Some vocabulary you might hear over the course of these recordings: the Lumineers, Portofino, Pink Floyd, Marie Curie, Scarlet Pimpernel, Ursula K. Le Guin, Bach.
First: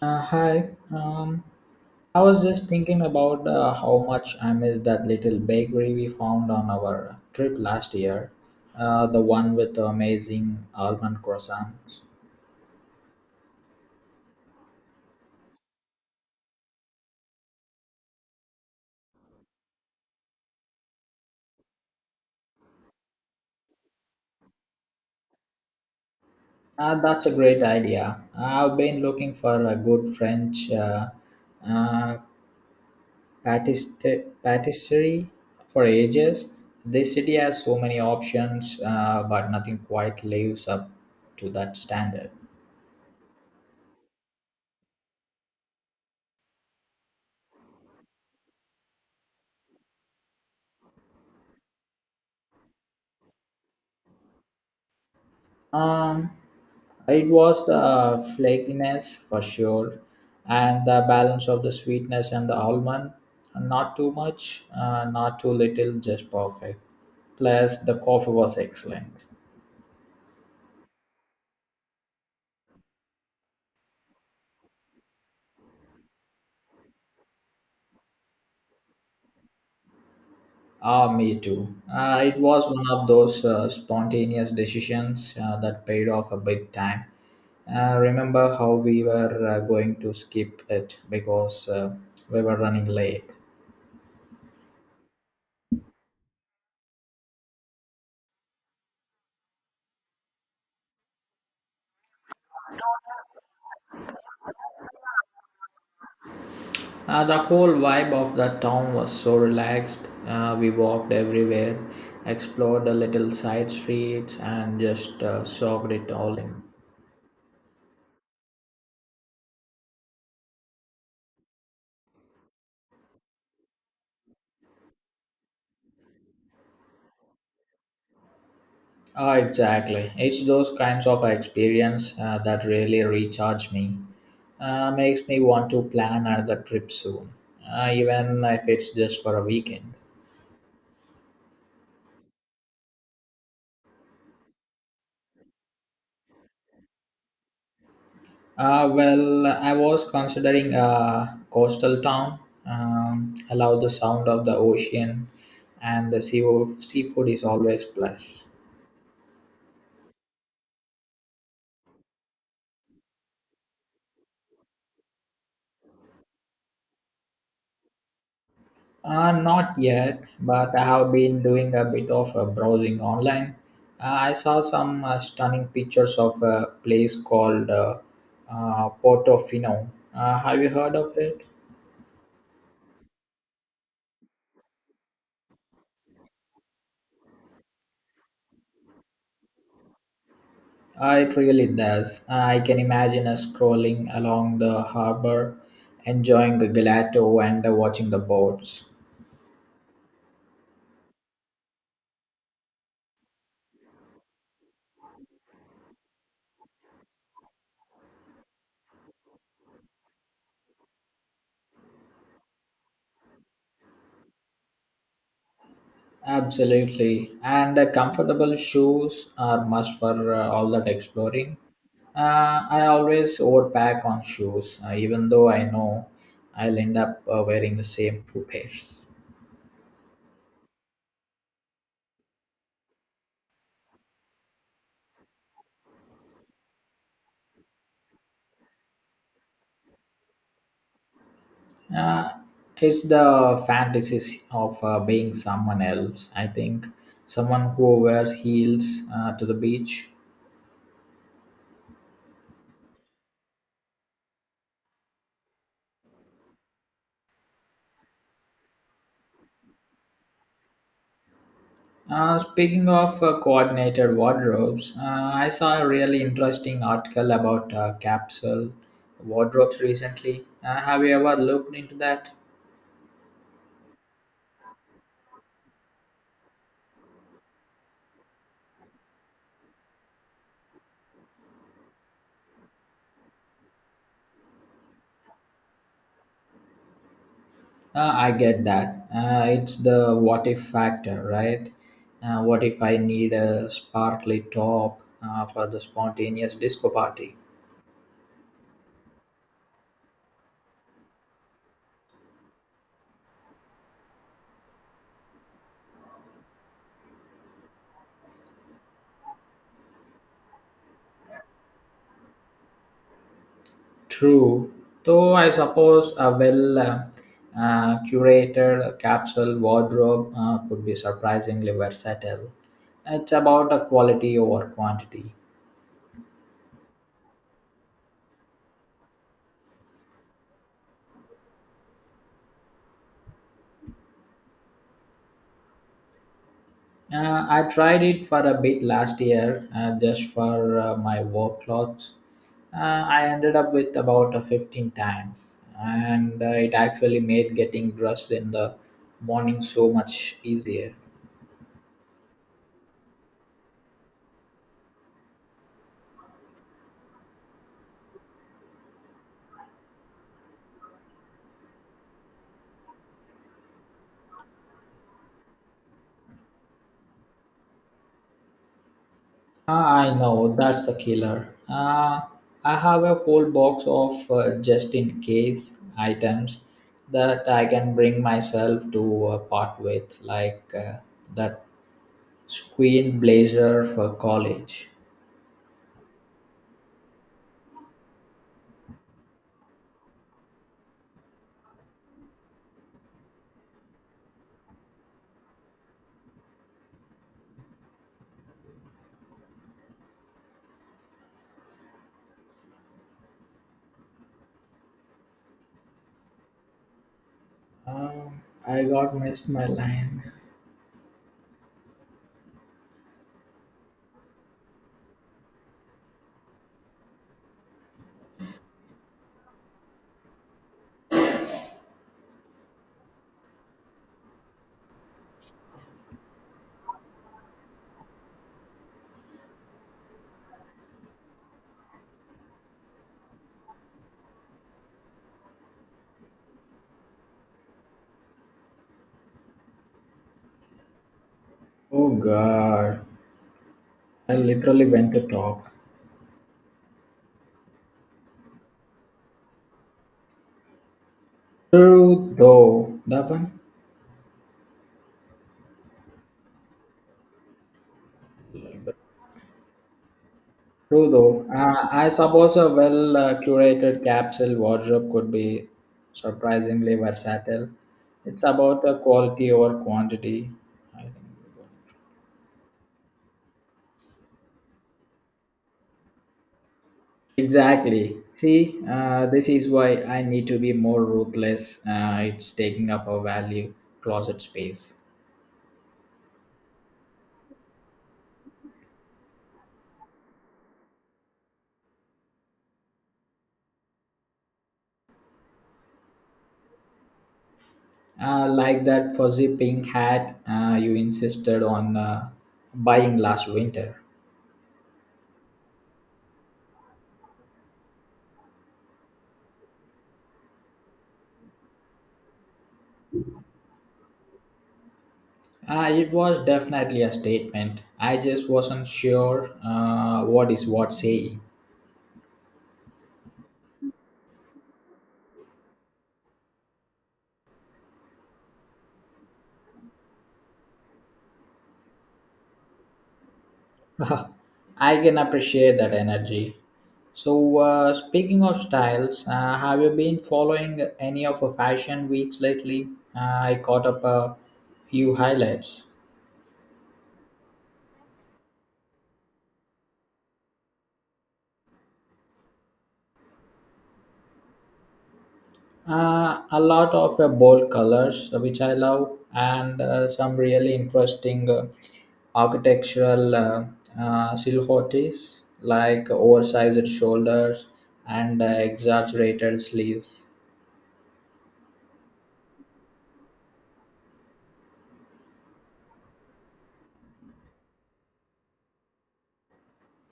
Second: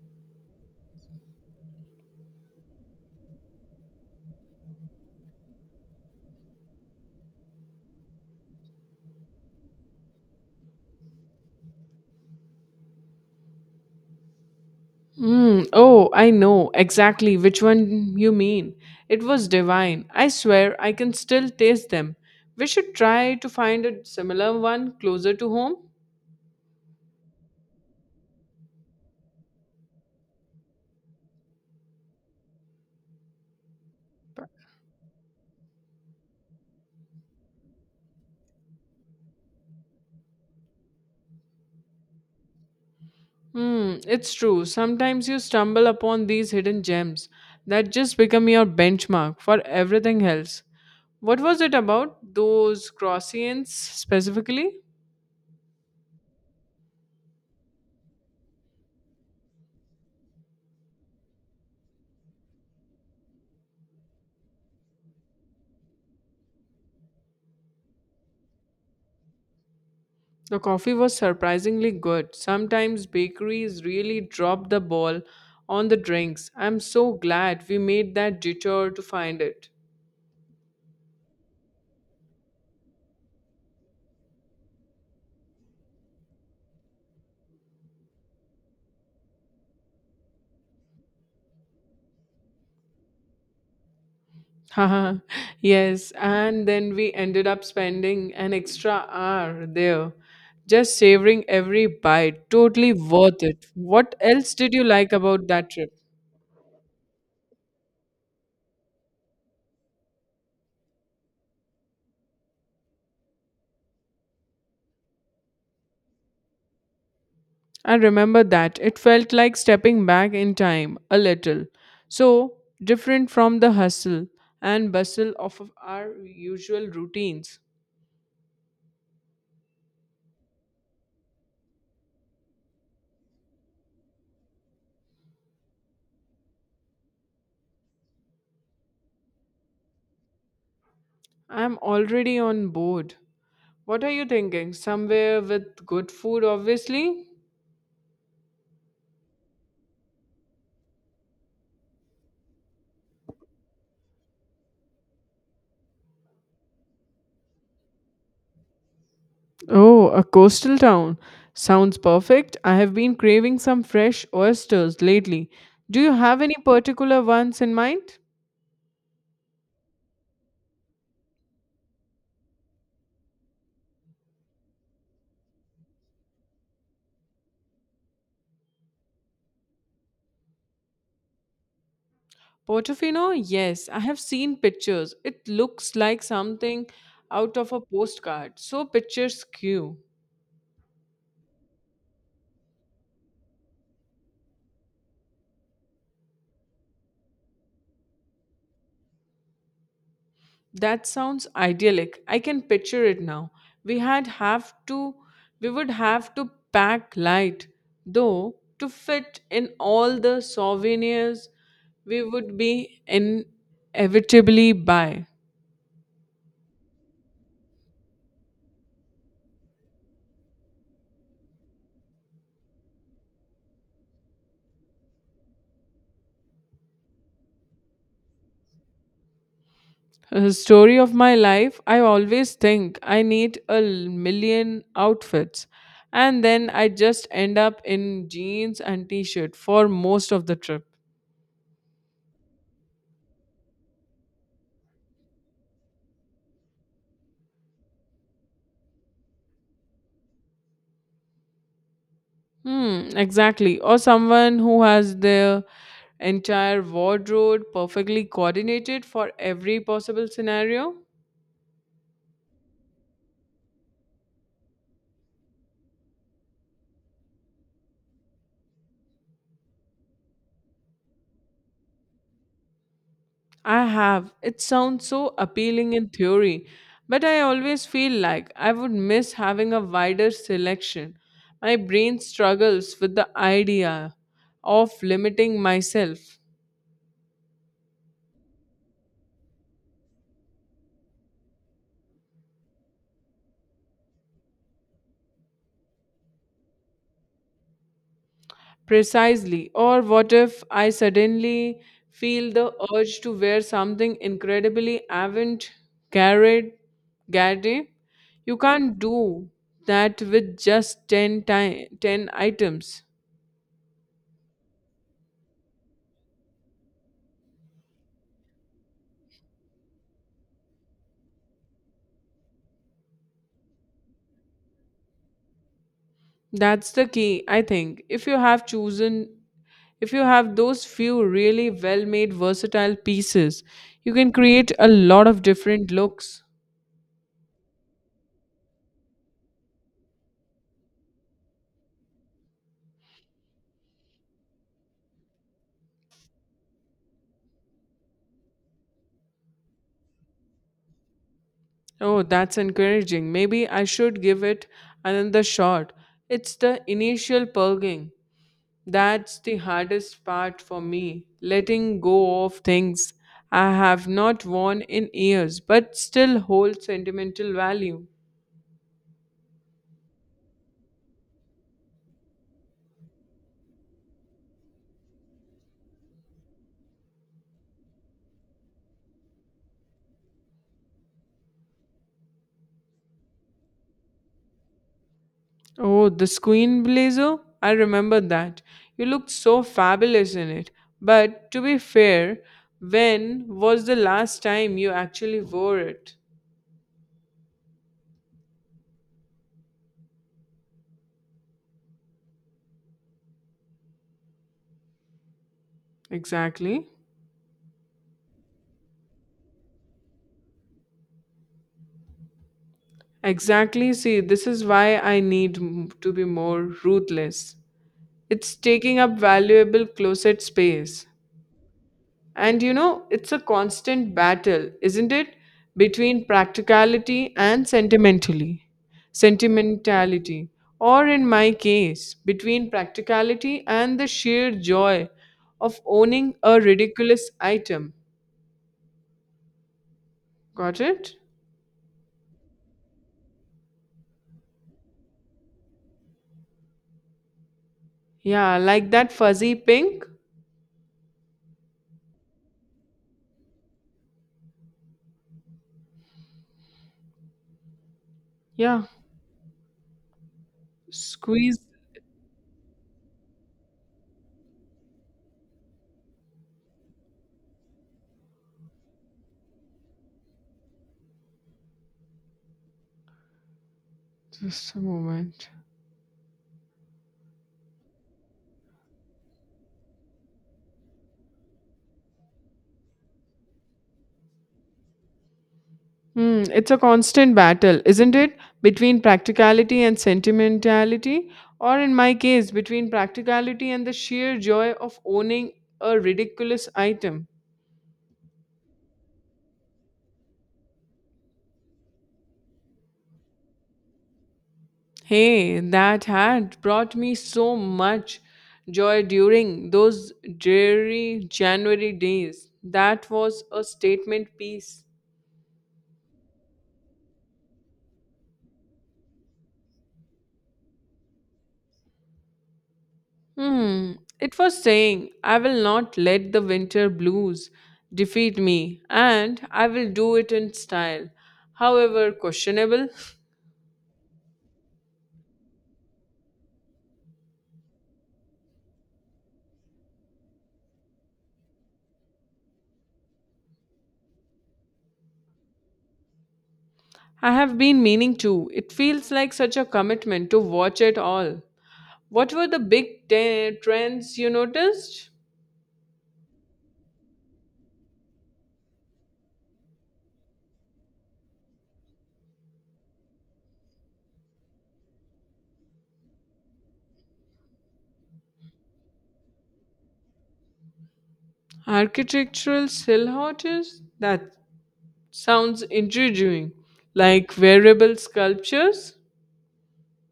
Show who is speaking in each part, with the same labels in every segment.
Speaker 1: Hi. Um, I was just thinking about how much I missed that little bakery we found on our trip last year. The one with the amazing almond croissants.
Speaker 2: Mm, oh, I know exactly which one you mean. It was divine. I swear I can still taste them. We should try to find a similar one closer to home.
Speaker 1: That's a great idea. I've been looking for a good French uh, patisserie for ages. This city has so many options, but nothing quite lives up to that standard.
Speaker 2: Hmm, it's true. Sometimes you stumble upon these hidden gems that just become your benchmark for everything else. What was it about those croissants specifically?
Speaker 1: Um, it was the flakiness for sure, and the balance of the sweetness and the almond. Not too much, not too little, just perfect. Plus, the coffee was excellent.
Speaker 2: The coffee was surprisingly good. Sometimes bakeries really drop the ball on the drinks. I'm so glad we made that detour to find it.
Speaker 1: Ah, me too. It was one of those spontaneous decisions that paid off a big time. Remember how we were going to skip it because we were running late.
Speaker 2: Haha, yes, and then we ended up spending an extra hour there, just savoring every bite. Totally worth it. What else did you like about that trip?
Speaker 1: The whole vibe of the town was so relaxed. We walked everywhere, explored the little side streets, and just soaked it all in.
Speaker 2: I remember that. It felt like stepping back in time a little. So different from the hustle and bustle of our usual routines.
Speaker 1: Ah, exactly. It's those kinds of experience that really recharge me. Makes me want to plan another trip soon, even if it's just for a weekend.
Speaker 2: I'm already on board. What are you thinking? Somewhere with good food, obviously?
Speaker 1: Well, I was considering a coastal town. I love the sound of the ocean, and the seafood is always plus.
Speaker 2: Oh, a coastal town. Sounds perfect. I have been craving some fresh oysters lately. Do you have any particular ones in mind?
Speaker 1: Not yet, but I have been doing a bit of browsing online. I saw some stunning pictures of a place called Portofino. Have you heard of it?
Speaker 2: Portofino, yes, I have seen pictures. It looks like something out of a postcard. So picturesque.
Speaker 1: It really does. I can imagine us scrolling along the harbor, enjoying the gelato and watching the boats.
Speaker 2: That sounds idyllic. I can picture it now. We had have to we would have to pack light though to fit in all the souvenirs we would be inevitably buy.
Speaker 1: Absolutely. And comfortable shoes are must for all that exploring. I always overpack on shoes, even though I know I'll end up wearing the same two pairs.
Speaker 2: Story of my life, I always think I need million outfits, and then I just end up in jeans and t shirt for most of the trip.
Speaker 1: Uh, it's the fantasies of being someone else. I think someone who wears heels to the beach.
Speaker 2: Hmm, exactly. Or someone who has their entire wardrobe perfectly coordinated for every possible scenario.
Speaker 1: Speaking of coordinated wardrobes, I saw a really interesting article about capsule wardrobes recently. Have you ever looked into that?
Speaker 2: I have. It sounds so appealing in theory, but I always feel like I would miss having a wider selection. My brain struggles with the idea of limiting myself
Speaker 1: I get that. It's the what if factor, right? What if I need a sparkly top for the spontaneous disco party?
Speaker 2: precisely, or what if I suddenly feel the urge to wear something incredibly avant garde? garde? You can't do that with just 10 items.
Speaker 1: True, though I suppose a well curated capsule wardrobe could be surprisingly versatile. It's about a quality over quantity.
Speaker 2: That's the key, I think. If you have those few really well made, versatile pieces, you can create a lot of different looks.
Speaker 1: I tried it for a bit last year just for my work clothes. I ended up with about 15 times, and it actually made getting dressed in the morning so much easier.
Speaker 2: Oh, that's encouraging. Maybe I should give it another shot. It's the initial purging. That's the hardest part for me, letting go of things I have not worn in years but still hold sentimental value.
Speaker 1: Ah, I know, that's the killer. I have a whole box of just in case items that I can bring myself to part with, like that squeen blazer for college.
Speaker 2: Oh, the queen blazer? I remember that. You looked so fabulous in it. But to be fair, when was the last time you actually wore it? Exactly.
Speaker 1: I got missed my line.
Speaker 2: Exactly. See, this is why I need to be more ruthless. It's taking up valuable closet space. And you know, it's a constant battle, isn't it? Between practicality and sentimentally. sentimentality. Or in my case, between practicality and the sheer joy of owning a ridiculous item. Got it?
Speaker 1: Oh god, I literally went to talk.
Speaker 2: Yeah, like that fuzzy pink.
Speaker 1: True though, that one.
Speaker 2: Yeah.
Speaker 1: True though,
Speaker 2: Squeeze.
Speaker 1: I suppose a well curated capsule wardrobe could be surprisingly versatile. It's about quality over quantity. I think.
Speaker 2: Just a moment.
Speaker 1: Exactly. See, this is why I need to be more ruthless. It's taking up a value closet space.
Speaker 2: Hmm, it's a constant battle, isn't it? Between practicality and sentimentality, or in my case, between practicality and the sheer joy of owning a ridiculous item.
Speaker 1: Like that fuzzy pink hat you insisted on buying last winter.
Speaker 2: Hey, that hat brought me so much joy during those dreary January days. That was a statement piece.
Speaker 1: It was definitely a statement. I just wasn't sure what is what saying.
Speaker 2: Hmm. It was saying, I will not let the winter blues defeat me, and I will do it in style, however questionable.
Speaker 1: I can appreciate that energy. So, speaking of styles, have you been following any of the fashion weeks lately? I caught up a few highlights.
Speaker 2: I have been meaning to. It feels like such a commitment to watch it all. What were the big trends you noticed?
Speaker 1: A lot of bold colors, which I love, and some really interesting architectural silhouettes, like oversized shoulders and exaggerated sleeves.
Speaker 2: Architectural silhouettes? That sounds intriguing. Like variable sculptures?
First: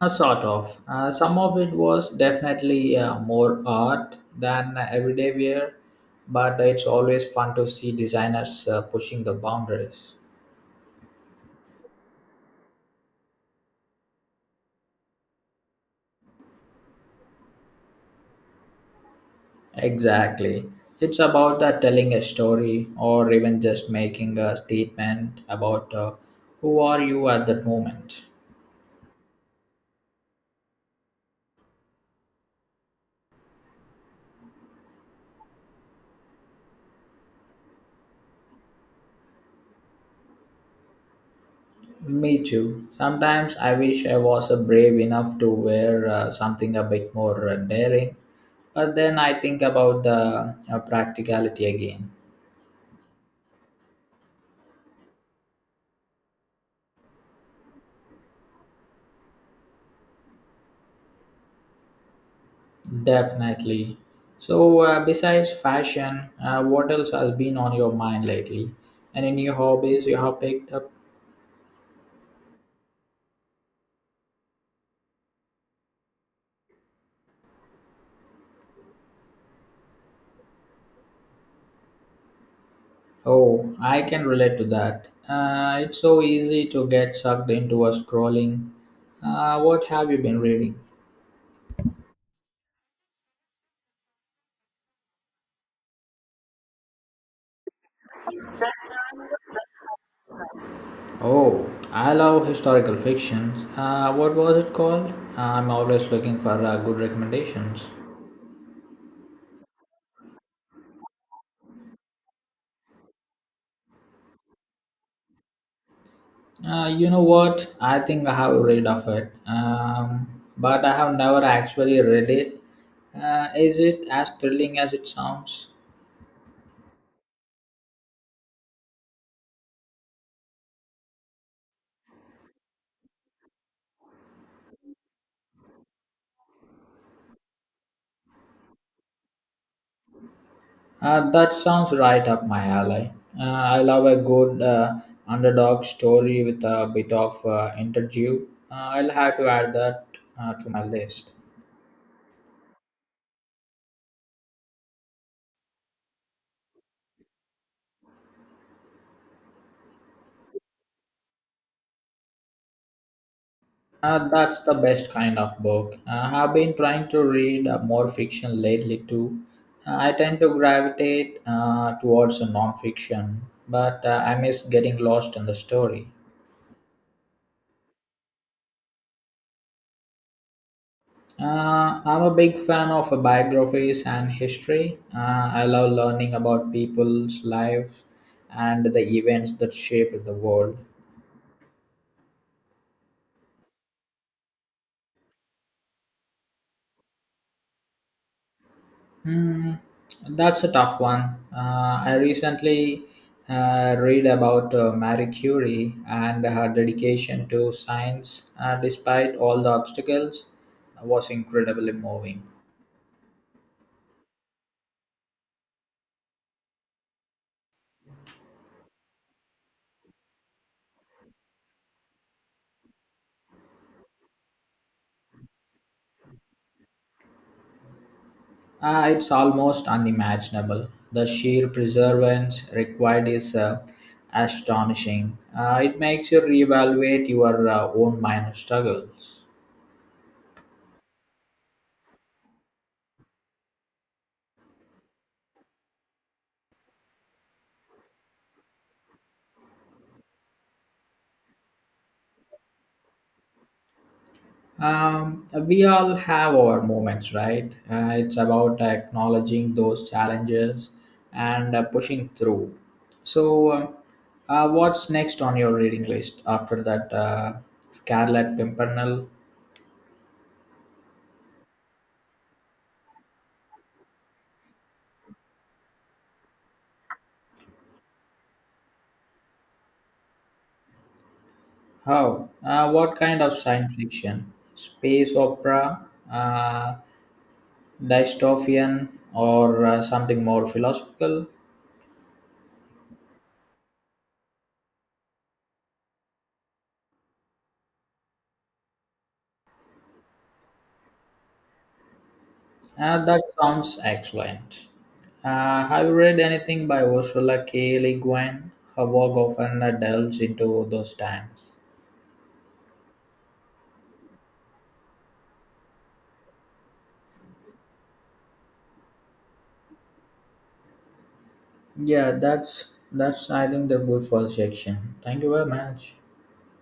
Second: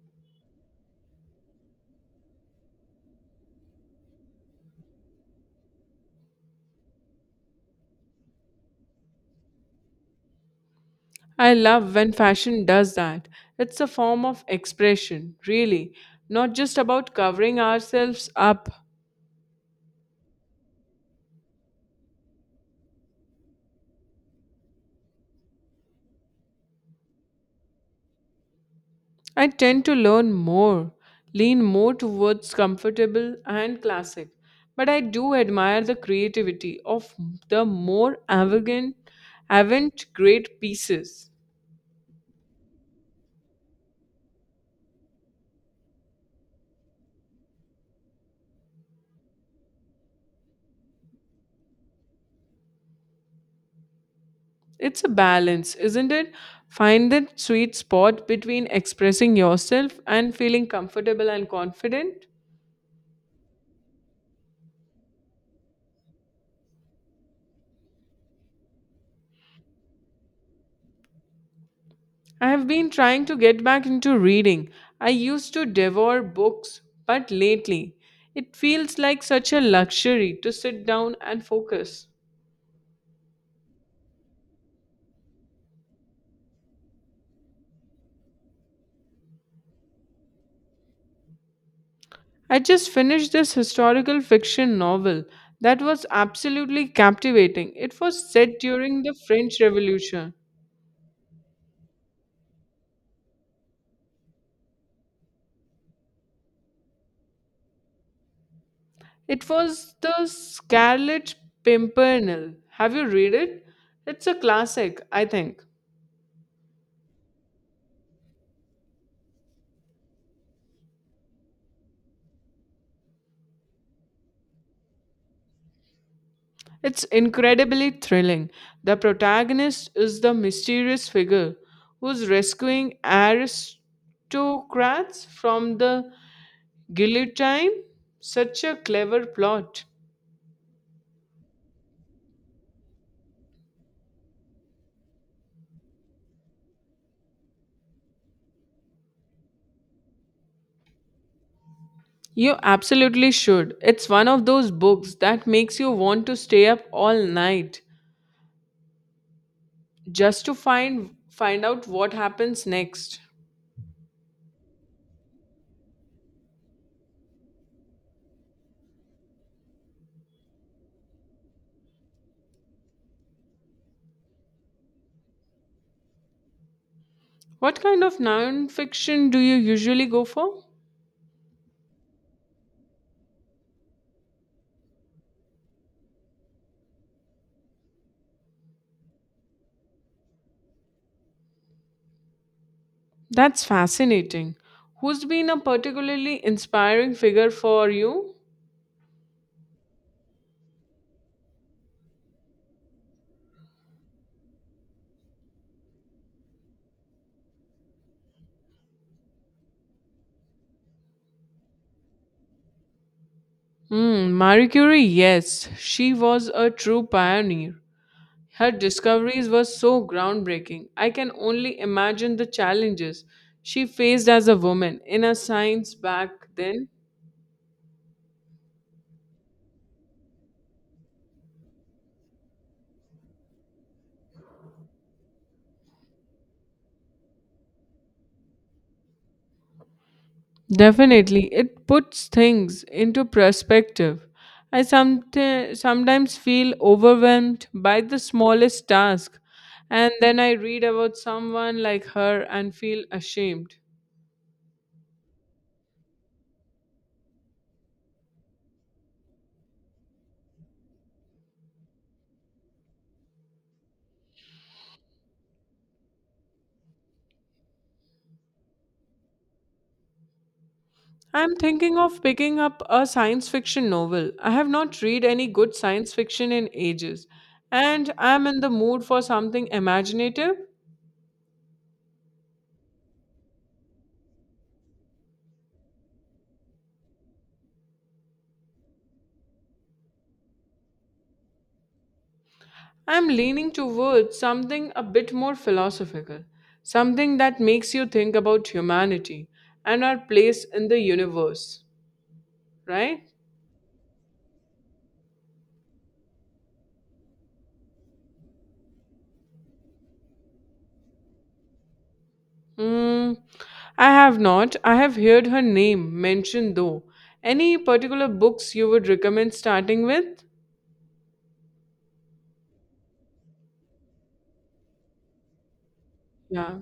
Speaker 1: Not sort of. Some of it was definitely more art than everyday wear, but it's always fun to see designers pushing the boundaries.
Speaker 2: I love when fashion does that. It's a form of expression, really, not just about covering ourselves up.
Speaker 1: Exactly. It's about that telling a story or even just making a statement about who are you at that moment.
Speaker 2: I tend to learn more, lean more towards comfortable and classic, but I do admire the creativity of the more avant-garde pieces.
Speaker 1: Me too. Sometimes I wish I was brave enough to wear something a bit more daring, but then I think about the practicality again.
Speaker 2: It's a balance, isn't it? Find that sweet spot between expressing yourself and feeling comfortable and confident.
Speaker 1: Definitely. So, besides fashion, what else has been on your mind lately? Any new hobbies you have picked up?
Speaker 2: I have been trying to get back into reading. I used to devour books, but lately it feels like such a luxury to sit down and focus.
Speaker 1: Oh, I can relate to that. It's so easy to get sucked into a scrolling. What have you been reading?
Speaker 2: I just finished this historical fiction novel that was absolutely captivating. It was set during the French Revolution.
Speaker 1: Oh, I love historical fiction. What was it called? I'm always looking for good recommendations.
Speaker 2: It was The Scarlet Pimpernel. Have you read it? It's a classic, I think.
Speaker 1: You know what? I think I have read of it, but I have never actually read it. Is it as thrilling as it sounds?
Speaker 2: It's incredibly thrilling. The protagonist is the mysterious figure who's rescuing aristocrats from the guillotine. Such a clever plot.
Speaker 1: That sounds right up my alley. I love a good underdog story with a bit of interview. I'll have to add that to my list.
Speaker 2: You absolutely should. It's one of those books that makes you want to stay up all night just to find out what happens next.
Speaker 1: That's the best kind of book. I've been trying to read more fiction lately too. I tend to gravitate towards non fiction, but I miss getting lost in the story.
Speaker 2: What kind of non-fiction do you usually go for?
Speaker 1: I'm a big fan of biographies and history. I love learning about people's lives and the events that shaped the world.
Speaker 2: That's fascinating. Who's been a particularly inspiring figure for you?
Speaker 1: Hmm, that's a tough one. I recently read about Marie Curie, and her dedication to science despite all the obstacles was incredibly moving.
Speaker 2: Hmm, Marie Curie, yes. She was a true pioneer. Her discoveries were so groundbreaking. I can only imagine the challenges she faced as a woman in a science back then.
Speaker 1: It's almost unimaginable. The sheer perseverance required is astonishing. It makes you reevaluate your own minor struggles.
Speaker 2: Definitely, it puts things into perspective. I sometimes feel overwhelmed by the smallest task, and then I read about someone like her and feel ashamed.
Speaker 1: We all have our moments, right? It's about acknowledging those challenges and pushing through. So, what's next on your reading list after that Scarlet Pimpernel?
Speaker 2: I'm thinking of picking up a science fiction novel. I have not read any good science fiction in ages, and I'm in the mood for something imaginative.
Speaker 1: How? What kind of science fiction? Space opera, uh, dystopian, or something more philosophical?
Speaker 2: I'm leaning towards something a bit more philosophical, something that makes you think about humanity and our place in the universe, right?
Speaker 1: That sounds excellent. Have you read anything by Ursula K. Le Guin? Her work often delves into those times.
Speaker 2: Hmm. I have not. I have heard her name mentioned though. Any particular books you would recommend starting with?
Speaker 1: Yeah, that's I think the good for section. Thank you very much.
Speaker 2: Yeah.